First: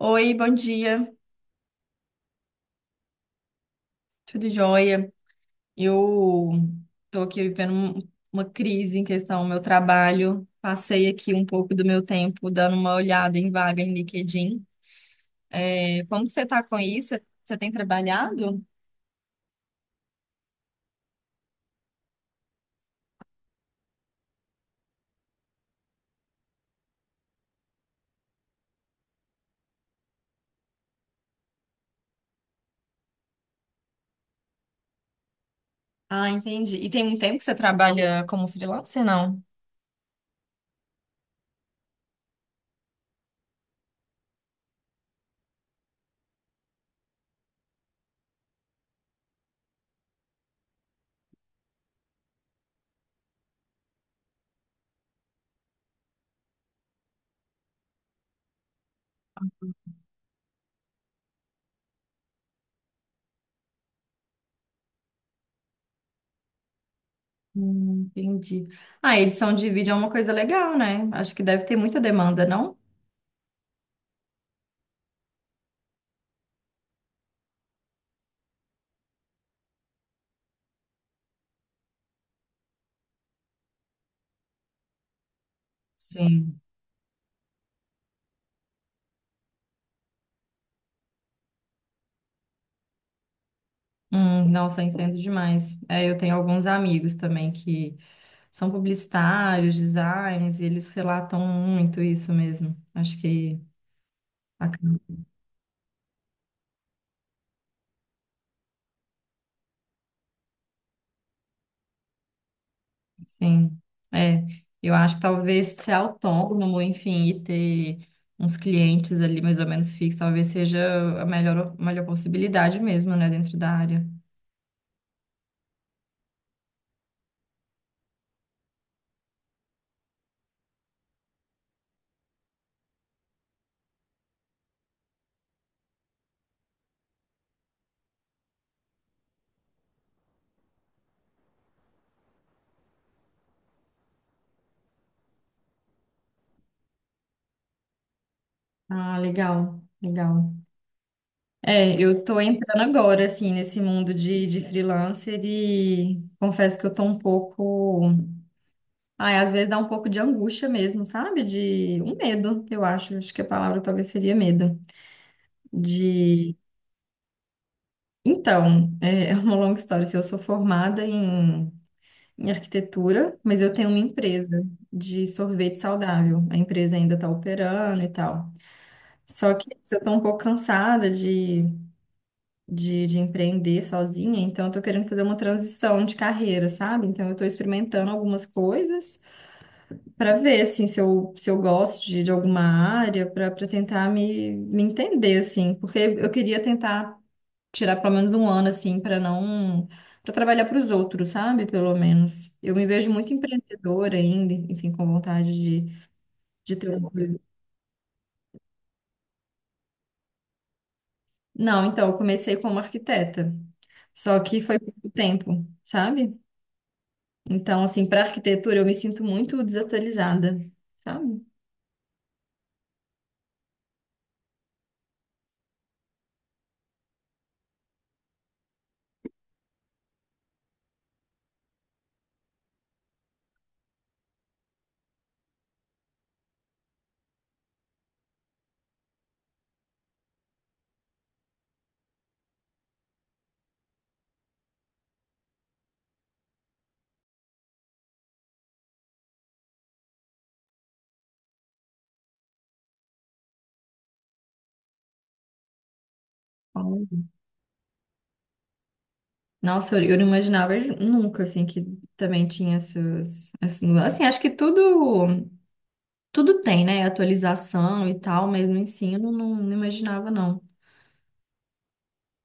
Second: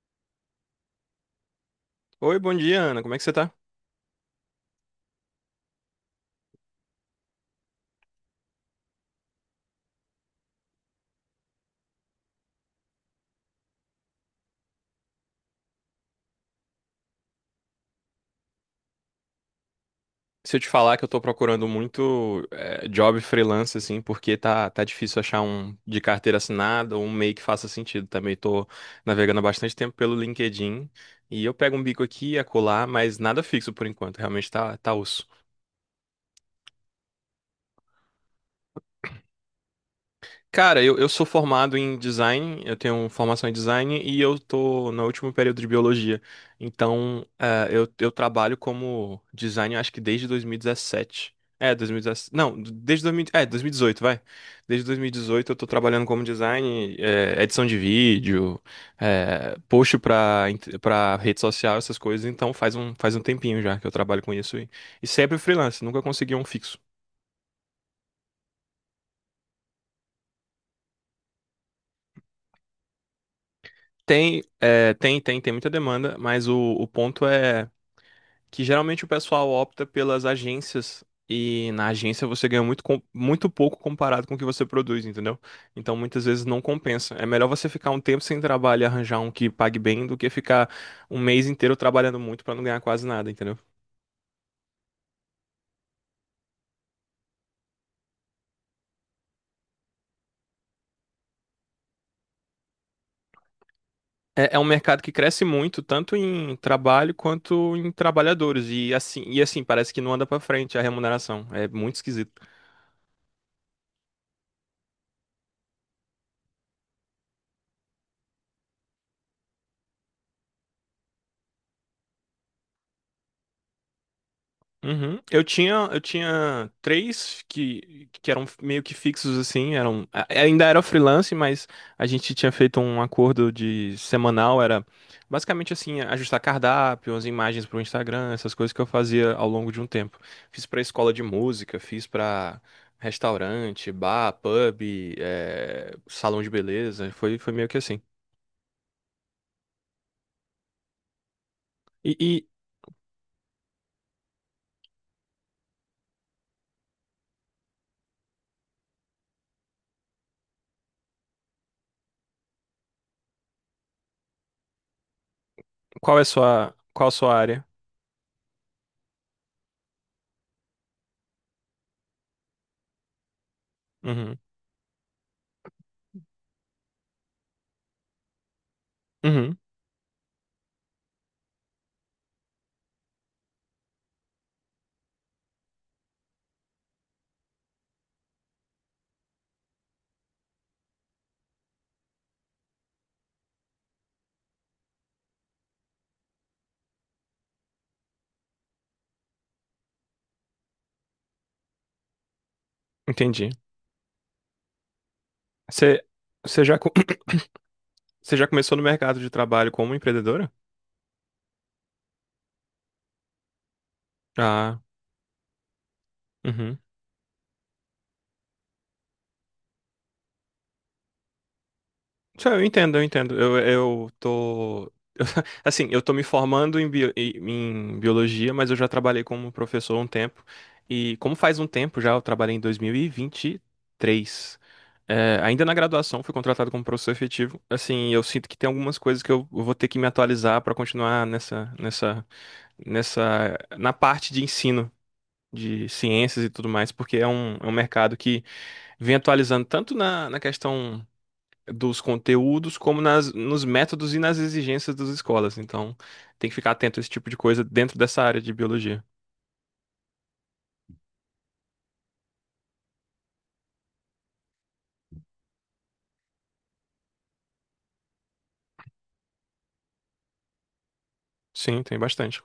Oi, bom dia, Oi, bom dia, Ana. Como é que você tá? tudo jóia? Eu tô aqui vivendo uma crise em questão ao meu trabalho. Passei aqui um pouco do meu tempo dando uma olhada em vaga em LinkedIn. É, como que você tá com isso? Você tem trabalhado? Se eu te falar que eu tô procurando muito job freelance, assim, porque tá difícil achar um de carteira assinada ou um meio que faça sentido. Também tô navegando há bastante tempo pelo LinkedIn e eu pego um bico aqui e acolá, mas nada fixo por enquanto. Realmente tá osso. Ah, entendi. E tem um tempo que você trabalha como freelancer, não? Cara, eu sou formado em design, eu tenho formação em design e eu tô no último período de biologia. Então, eu trabalho como design, acho que desde 2017. É, 2017. Não, desde 2000, é, 2018, vai. Desde 2018 eu tô trabalhando como design, edição de vídeo, post pra, pra rede social, essas coisas. Então, faz um tempinho já que eu trabalho com isso. E sempre freelance, nunca consegui um fixo. Entendi. Ah, edição de vídeo é uma coisa legal, né? Acho que deve ter muita demanda, não? Tem, é, tem, tem, tem muita demanda, mas o ponto é que geralmente o pessoal opta pelas agências e na agência você ganha muito, muito pouco comparado com o que você produz, entendeu? Então muitas vezes não Sim. compensa. É melhor você ficar um tempo sem trabalho e arranjar um que pague bem do que ficar um mês inteiro trabalhando muito para não ganhar quase nada, entendeu? Nossa, eu entendo demais. É, eu tenho alguns amigos também que são publicitários, designers, e eles relatam muito isso mesmo. Acho que É um acaba- mercado que cresce muito, tanto em trabalho quanto em trabalhadores, e assim parece que não anda para frente a remuneração. É muito esquisito. sim. É, eu acho que talvez ser autônomo, enfim, e ter uns clientes ali mais ou menos fixos, talvez seja a melhor possibilidade mesmo, né, dentro da área. Uhum. Eu tinha três que eram meio que fixos assim, eram ainda era freelance, mas a gente tinha feito um acordo de semanal, era basicamente assim, ajustar cardápio, as imagens para o Instagram, essas coisas que eu fazia ao longo de um tempo. Fiz para escola de música, fiz para restaurante, bar, pub, salão de beleza, foi meio que assim. Ah, legal, legal. É, E, eu tô e entrando agora, assim, nesse mundo de freelancer e confesso que eu tô um pouco. Ai, às vezes dá um pouco de angústia mesmo, sabe? De um medo, eu acho. Acho que a palavra talvez seria medo. De. Qual a sua área? Então, é é uma longa história. Assim, eu sou formada em, em arquitetura, mas eu tenho uma Uhum. empresa de sorvete saudável. A empresa ainda está operando e tal. Só Uhum. que se eu estou um pouco cansada de empreender sozinha, então eu estou querendo fazer uma transição de carreira, sabe? Então eu estou experimentando algumas coisas para ver assim se eu gosto de alguma área, para tentar me entender assim, porque eu queria tentar tirar pelo menos um ano assim para não, para trabalhar para os outros, sabe? Pelo menos. Eu me vejo muito Entendi. empreendedora ainda, enfim, com vontade Você Você de já, ter uma coisa. Você já começou no mercado de trabalho como empreendedora? Não, então, eu comecei como arquiteta, só que foi Ah, pouco tempo, sabe? uhum. Então, assim, para arquitetura eu me sinto muito desatualizada, sabe? Isso, eu entendo, eu entendo. Eu tô. Assim, eu tô me formando em biologia, mas eu já trabalhei como professor há um tempo. E como faz um tempo já, eu trabalhei em 2023. É, ainda na graduação, fui contratado como professor efetivo. Assim, eu sinto que tem algumas coisas que eu vou ter que me atualizar para continuar na parte de ensino de ciências e tudo mais, porque é um mercado que vem atualizando tanto na questão dos conteúdos como nas, nos métodos e nas exigências das escolas. Então, tem que ficar atento a esse tipo de coisa dentro dessa área de biologia. Nossa, eu não imaginava nunca, assim, que também tinha essas mudanças. Assim, acho que tudo tem, né? Atualização e tal, mas no ensino não, não imaginava, não. Sim, tem bastante.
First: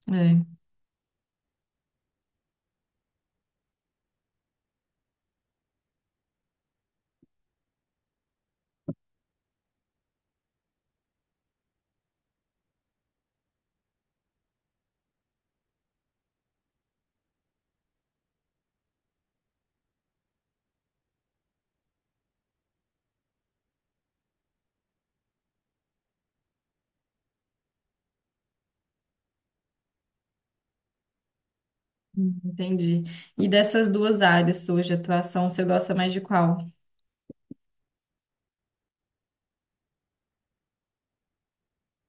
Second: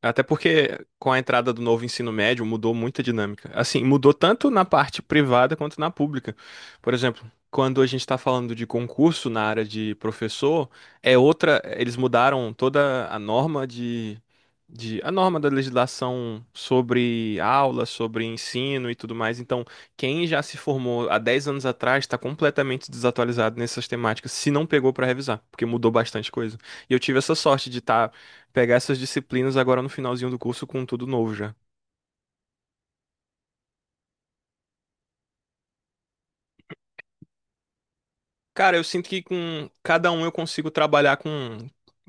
Até É, porque com a entrada do novo ensino médio mudou muita dinâmica. Assim, mudou tanto na parte privada quanto na pública. Por exemplo, quando a gente está falando de concurso na área de professor, é outra. Eles mudaram toda a norma da legislação sobre aula, sobre ensino e tudo mais. Então, quem já se formou há 10 anos atrás está completamente desatualizado nessas temáticas, se não pegou para revisar, porque mudou bastante coisa. E eu tive essa sorte de estar pegar essas disciplinas agora no finalzinho do curso com tudo novo já. entendi. E dessas duas áreas suas de atuação, você gosta mais de qual? Cara, eu sinto que com cada um eu consigo trabalhar com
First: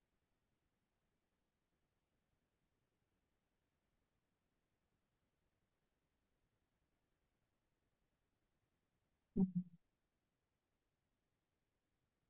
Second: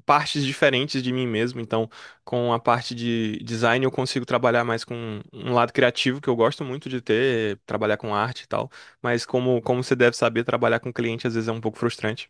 partes diferentes de mim mesmo. Então, com a parte de design eu consigo trabalhar mais com um lado criativo que eu gosto muito de ter, trabalhar com arte e tal. Mas como você deve saber, trabalhar com cliente às vezes é um pouco frustrante.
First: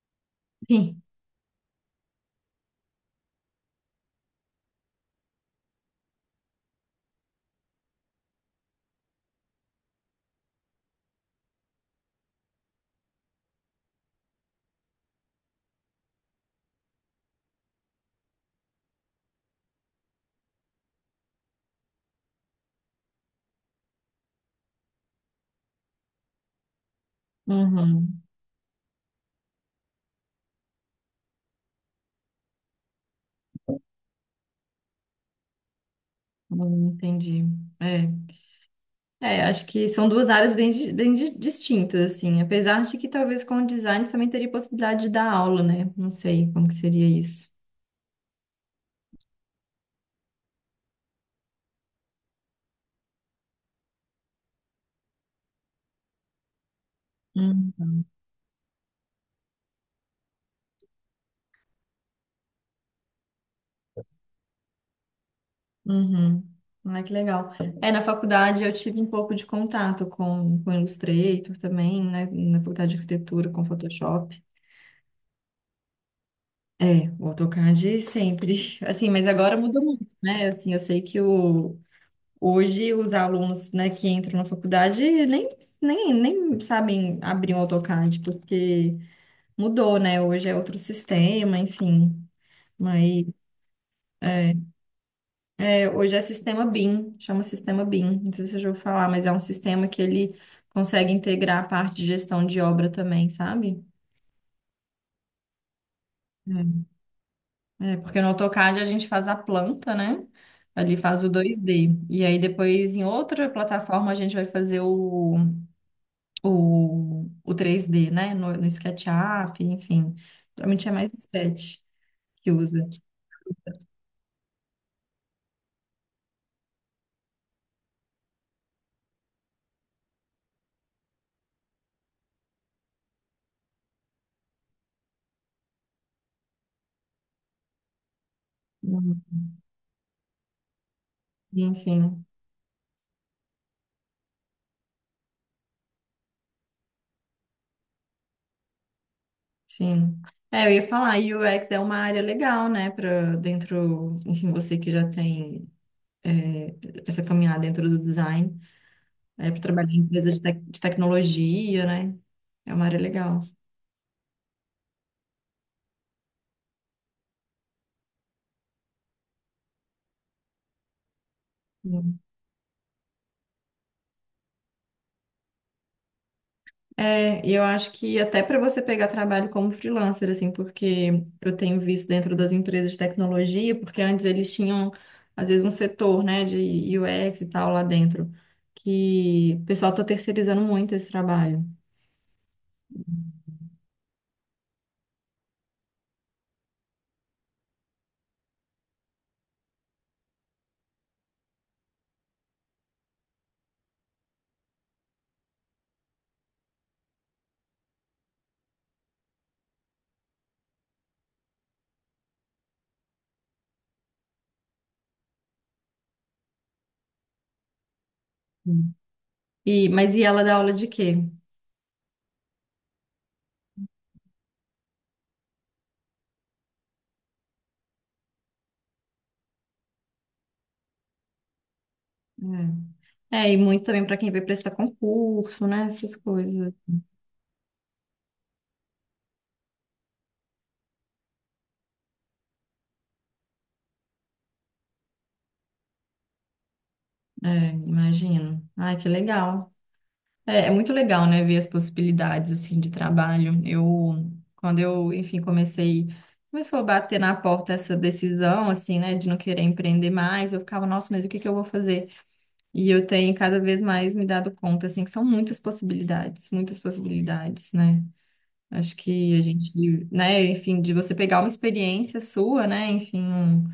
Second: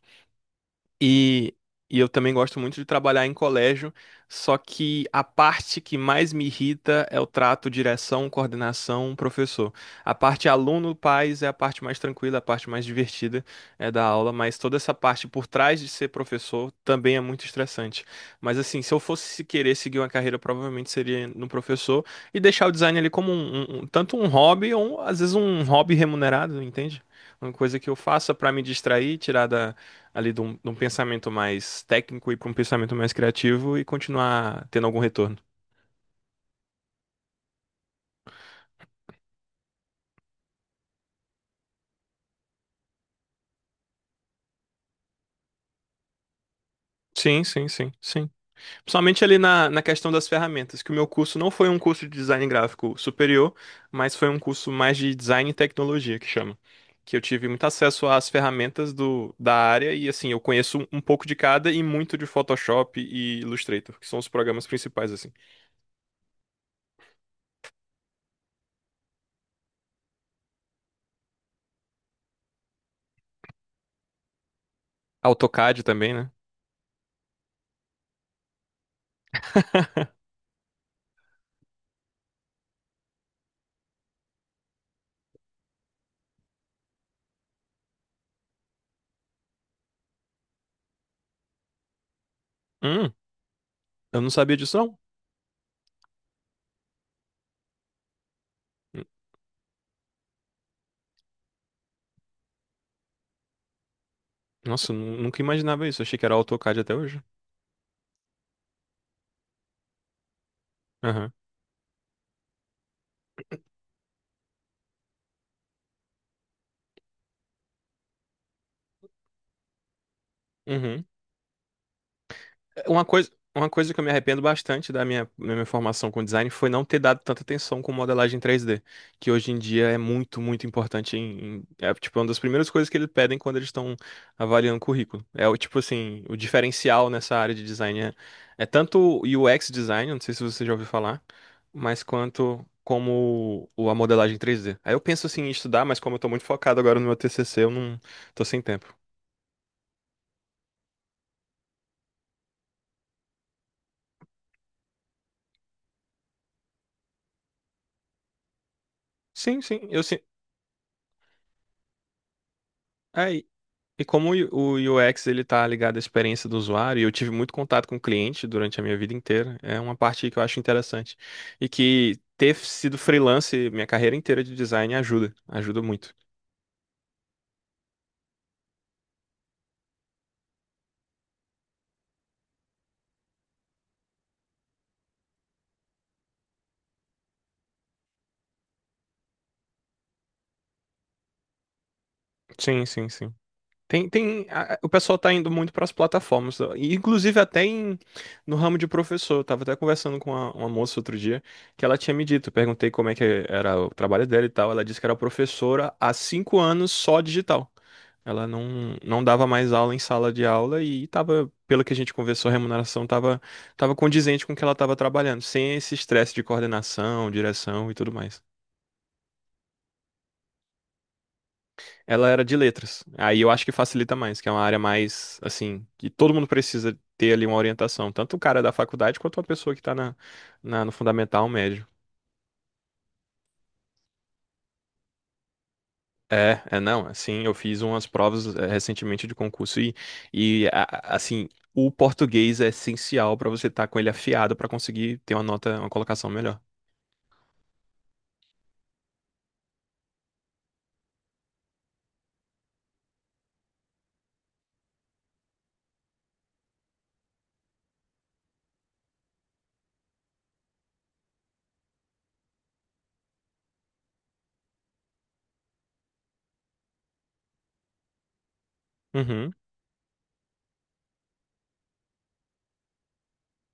Sim. E, e eu também gosto muito de trabalhar em colégio, só que a parte que mais me irrita é o trato direção, coordenação, professor. A parte aluno, pais é a parte mais tranquila, a parte mais divertida é da aula, mas toda essa parte por trás de ser professor também é muito estressante. Mas assim, se eu fosse querer seguir uma carreira, provavelmente seria no professor e deixar o design ali como tanto um hobby ou às vezes um hobby remunerado, entende? Uma coisa que eu Uhum. faça para me distrair, tirar da ali de um pensamento mais técnico e para um pensamento mais criativo e continuar tendo algum retorno. Entendi. É. É, acho que são duas áreas bem, bem distintas, assim. Apesar de que talvez com o design você também teria possibilidade de dar aula, né? Não sei como que seria Sim, isso. sim, sim, sim. Principalmente ali na questão das ferramentas, que o meu curso não foi um curso de design gráfico superior, mas foi um curso mais de design e tecnologia, que chama. Que eu tive muito Hum. acesso às ferramentas da área e, assim, eu conheço um pouco de cada e muito de Photoshop e Illustrator, que são os programas principais, assim. Uhum. Ah, que legal. É, na faculdade eu tive um pouco de contato com Illustrator também, né? Na faculdade de arquitetura, com Photoshop. AutoCAD também, né? É, o AutoCAD sempre. Assim, mas agora mudou muito, né? Assim, eu sei que o, hoje os alunos, né, que entram na faculdade nem, nem, nem sabem abrir um AutoCAD, porque mudou, né? Hoje é outro sistema, enfim, Hum, mas eu não sabia disso, não. hoje é sistema BIM, chama sistema BIM. Não sei se eu já vou falar, mas é um sistema que ele consegue integrar a parte de gestão de obra também, sabe? Nossa, eu nunca imaginava isso. Achei que era AutoCAD É, até hoje. É, porque no AutoCAD a gente faz a planta, né? Ali faz o Aham. 2D. E aí depois em outra plataforma a gente vai fazer o 3D, né? No SketchUp, enfim. Geralmente é Uhum. mais Sketch que usa. Uma coisa que eu me arrependo bastante da minha formação com design foi não ter dado tanta atenção com modelagem 3D que hoje em dia é muito, muito importante em, é, tipo, é uma das primeiras coisas que eles pedem quando eles estão avaliando currículo. É o tipo assim, o diferencial nessa área de design é tanto o Uhum. UX design, não sei se você já ouviu falar, mas Enfim. quanto como a modelagem três d. Aí eu penso assim em estudar, mas como eu tô muito focado agora no meu TCC, eu não tô sem tempo. Sim. É, eu ia falar, UX é uma área legal, né, para dentro, enfim, você que já tem essa caminhada dentro do design, é, para Sim, sim, trabalhar em eu sim. empresa de, de tecnologia, né? É uma área legal. E como o UX ele está ligado à experiência do usuário, e eu tive muito contato com o cliente durante a minha vida inteira, é uma parte que eu acho interessante. E que Sim. ter sido freelance minha carreira inteira de design ajuda, ajuda muito. É, e eu acho que até para você pegar trabalho como freelancer, assim, porque eu tenho visto dentro das empresas de tecnologia, porque antes eles tinham, às vezes, um setor, né, de UX e tal lá dentro, que o pessoal está terceirizando muito esse trabalho. Sim, sim, sim. O pessoal tá indo muito para as plataformas, e inclusive até no ramo de professor. Eu tava até conversando com uma moça outro dia que ela tinha me dito. Eu perguntei como é que era o trabalho dela e tal. Ela disse que era professora há 5 anos só digital. Ela não dava mais aula em sala de aula e tava, pelo que a gente conversou, a remuneração tava condizente com o que ela tava trabalhando, sem esse estresse de coordenação, direção e tudo mais. Sim. E, mas e ela dá aula de quê? Ela era de letras. Aí eu acho que facilita mais, que é uma área mais, assim, que todo mundo precisa ter ali uma orientação, tanto o cara da faculdade quanto a pessoa que tá no fundamental médio. É, é, e muito também para quem vai prestar concurso, né? Essas É, coisas. é não, assim, eu fiz umas provas recentemente de concurso assim, o português é essencial para você estar com ele afiado para conseguir ter uma nota, uma colocação melhor. É, imagino. Ai, que legal. É, é muito legal, né? Ver as possibilidades, assim, de trabalho. Eu, quando eu, enfim, comecei, começou a bater na porta essa decisão, assim, né? De não querer empreender mais. Eu ficava, nossa, mas o que que eu vou fazer? E eu tenho cada vez mais me dado conta, assim, que são muitas possibilidades, né? Acho que a Uhum, gente, né? Enfim, de você pegar uma experiência sua, né? Enfim, um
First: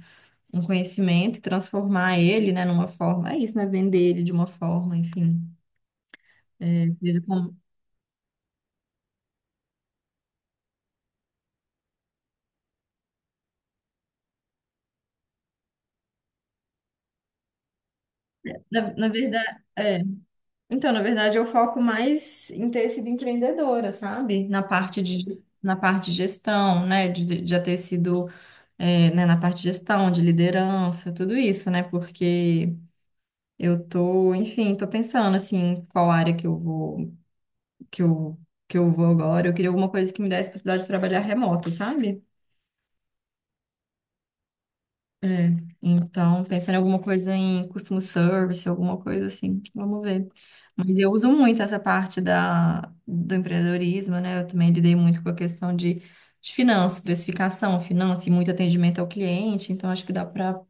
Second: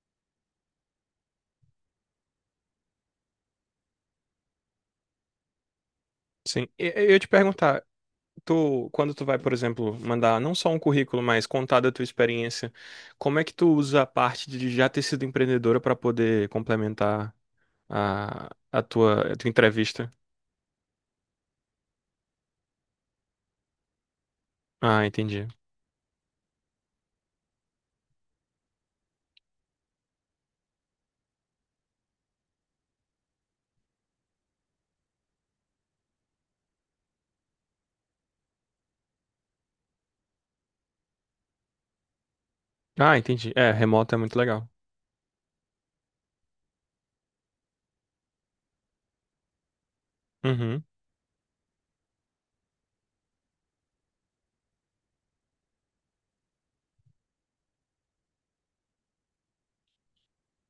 um conhecimento e transformar ele, né, numa forma, é isso, né, vender ele de uma forma, enfim, sim. É, Eu ia veja te como- perguntar, tu, quando tu vai, por exemplo, mandar não só um currículo, mas contar da tua experiência, como é que tu usa a parte de já ter sido empreendedora para poder complementar a, a na tua, a tua verdade, é, entrevista? então, na verdade, eu foco mais em ter sido empreendedora, sabe, Ah, entendi. na parte de gestão, né, de já ter sido, é, né, na parte de gestão, de liderança, tudo isso, né, porque eu tô, enfim, tô pensando, assim, qual área que eu vou, que eu, que eu vou agora, eu queria alguma coisa que me desse possibilidade de trabalhar remoto, sabe? Ah, entendi. É, remoto é muito legal. É, então, pensando em alguma coisa em customer service, alguma coisa assim, vamos ver. Uhum. Mas eu uso muito essa parte da, do empreendedorismo, né? Eu também lidei muito com a questão de finanças, precificação, finanças e muito atendimento ao cliente, então acho que dá para.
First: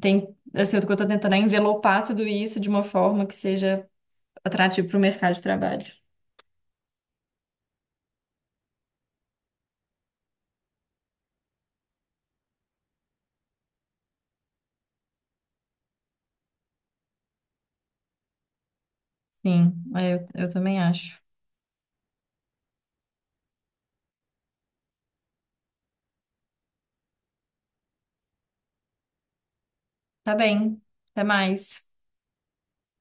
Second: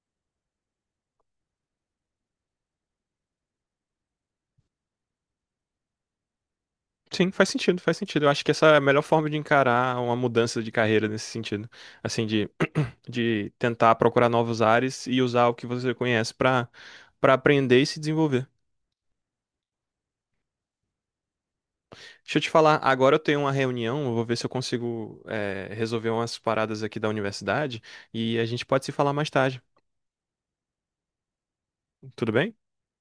Tem, assim, o que eu estou tentando é envelopar tudo isso de uma forma que seja atrativo para o mercado de trabalho. Sim, faz sentido, faz sentido. Eu acho que essa é a melhor forma de encarar uma mudança de carreira nesse sentido. Assim, de tentar procurar novos ares e usar o que você conhece para aprender e se desenvolver. Sim, é, eu também acho. Deixa eu te falar, agora eu tenho uma reunião, eu vou ver se eu consigo, resolver umas paradas aqui da universidade e a gente pode se falar mais tarde, Tá bem, até mais. tudo bem?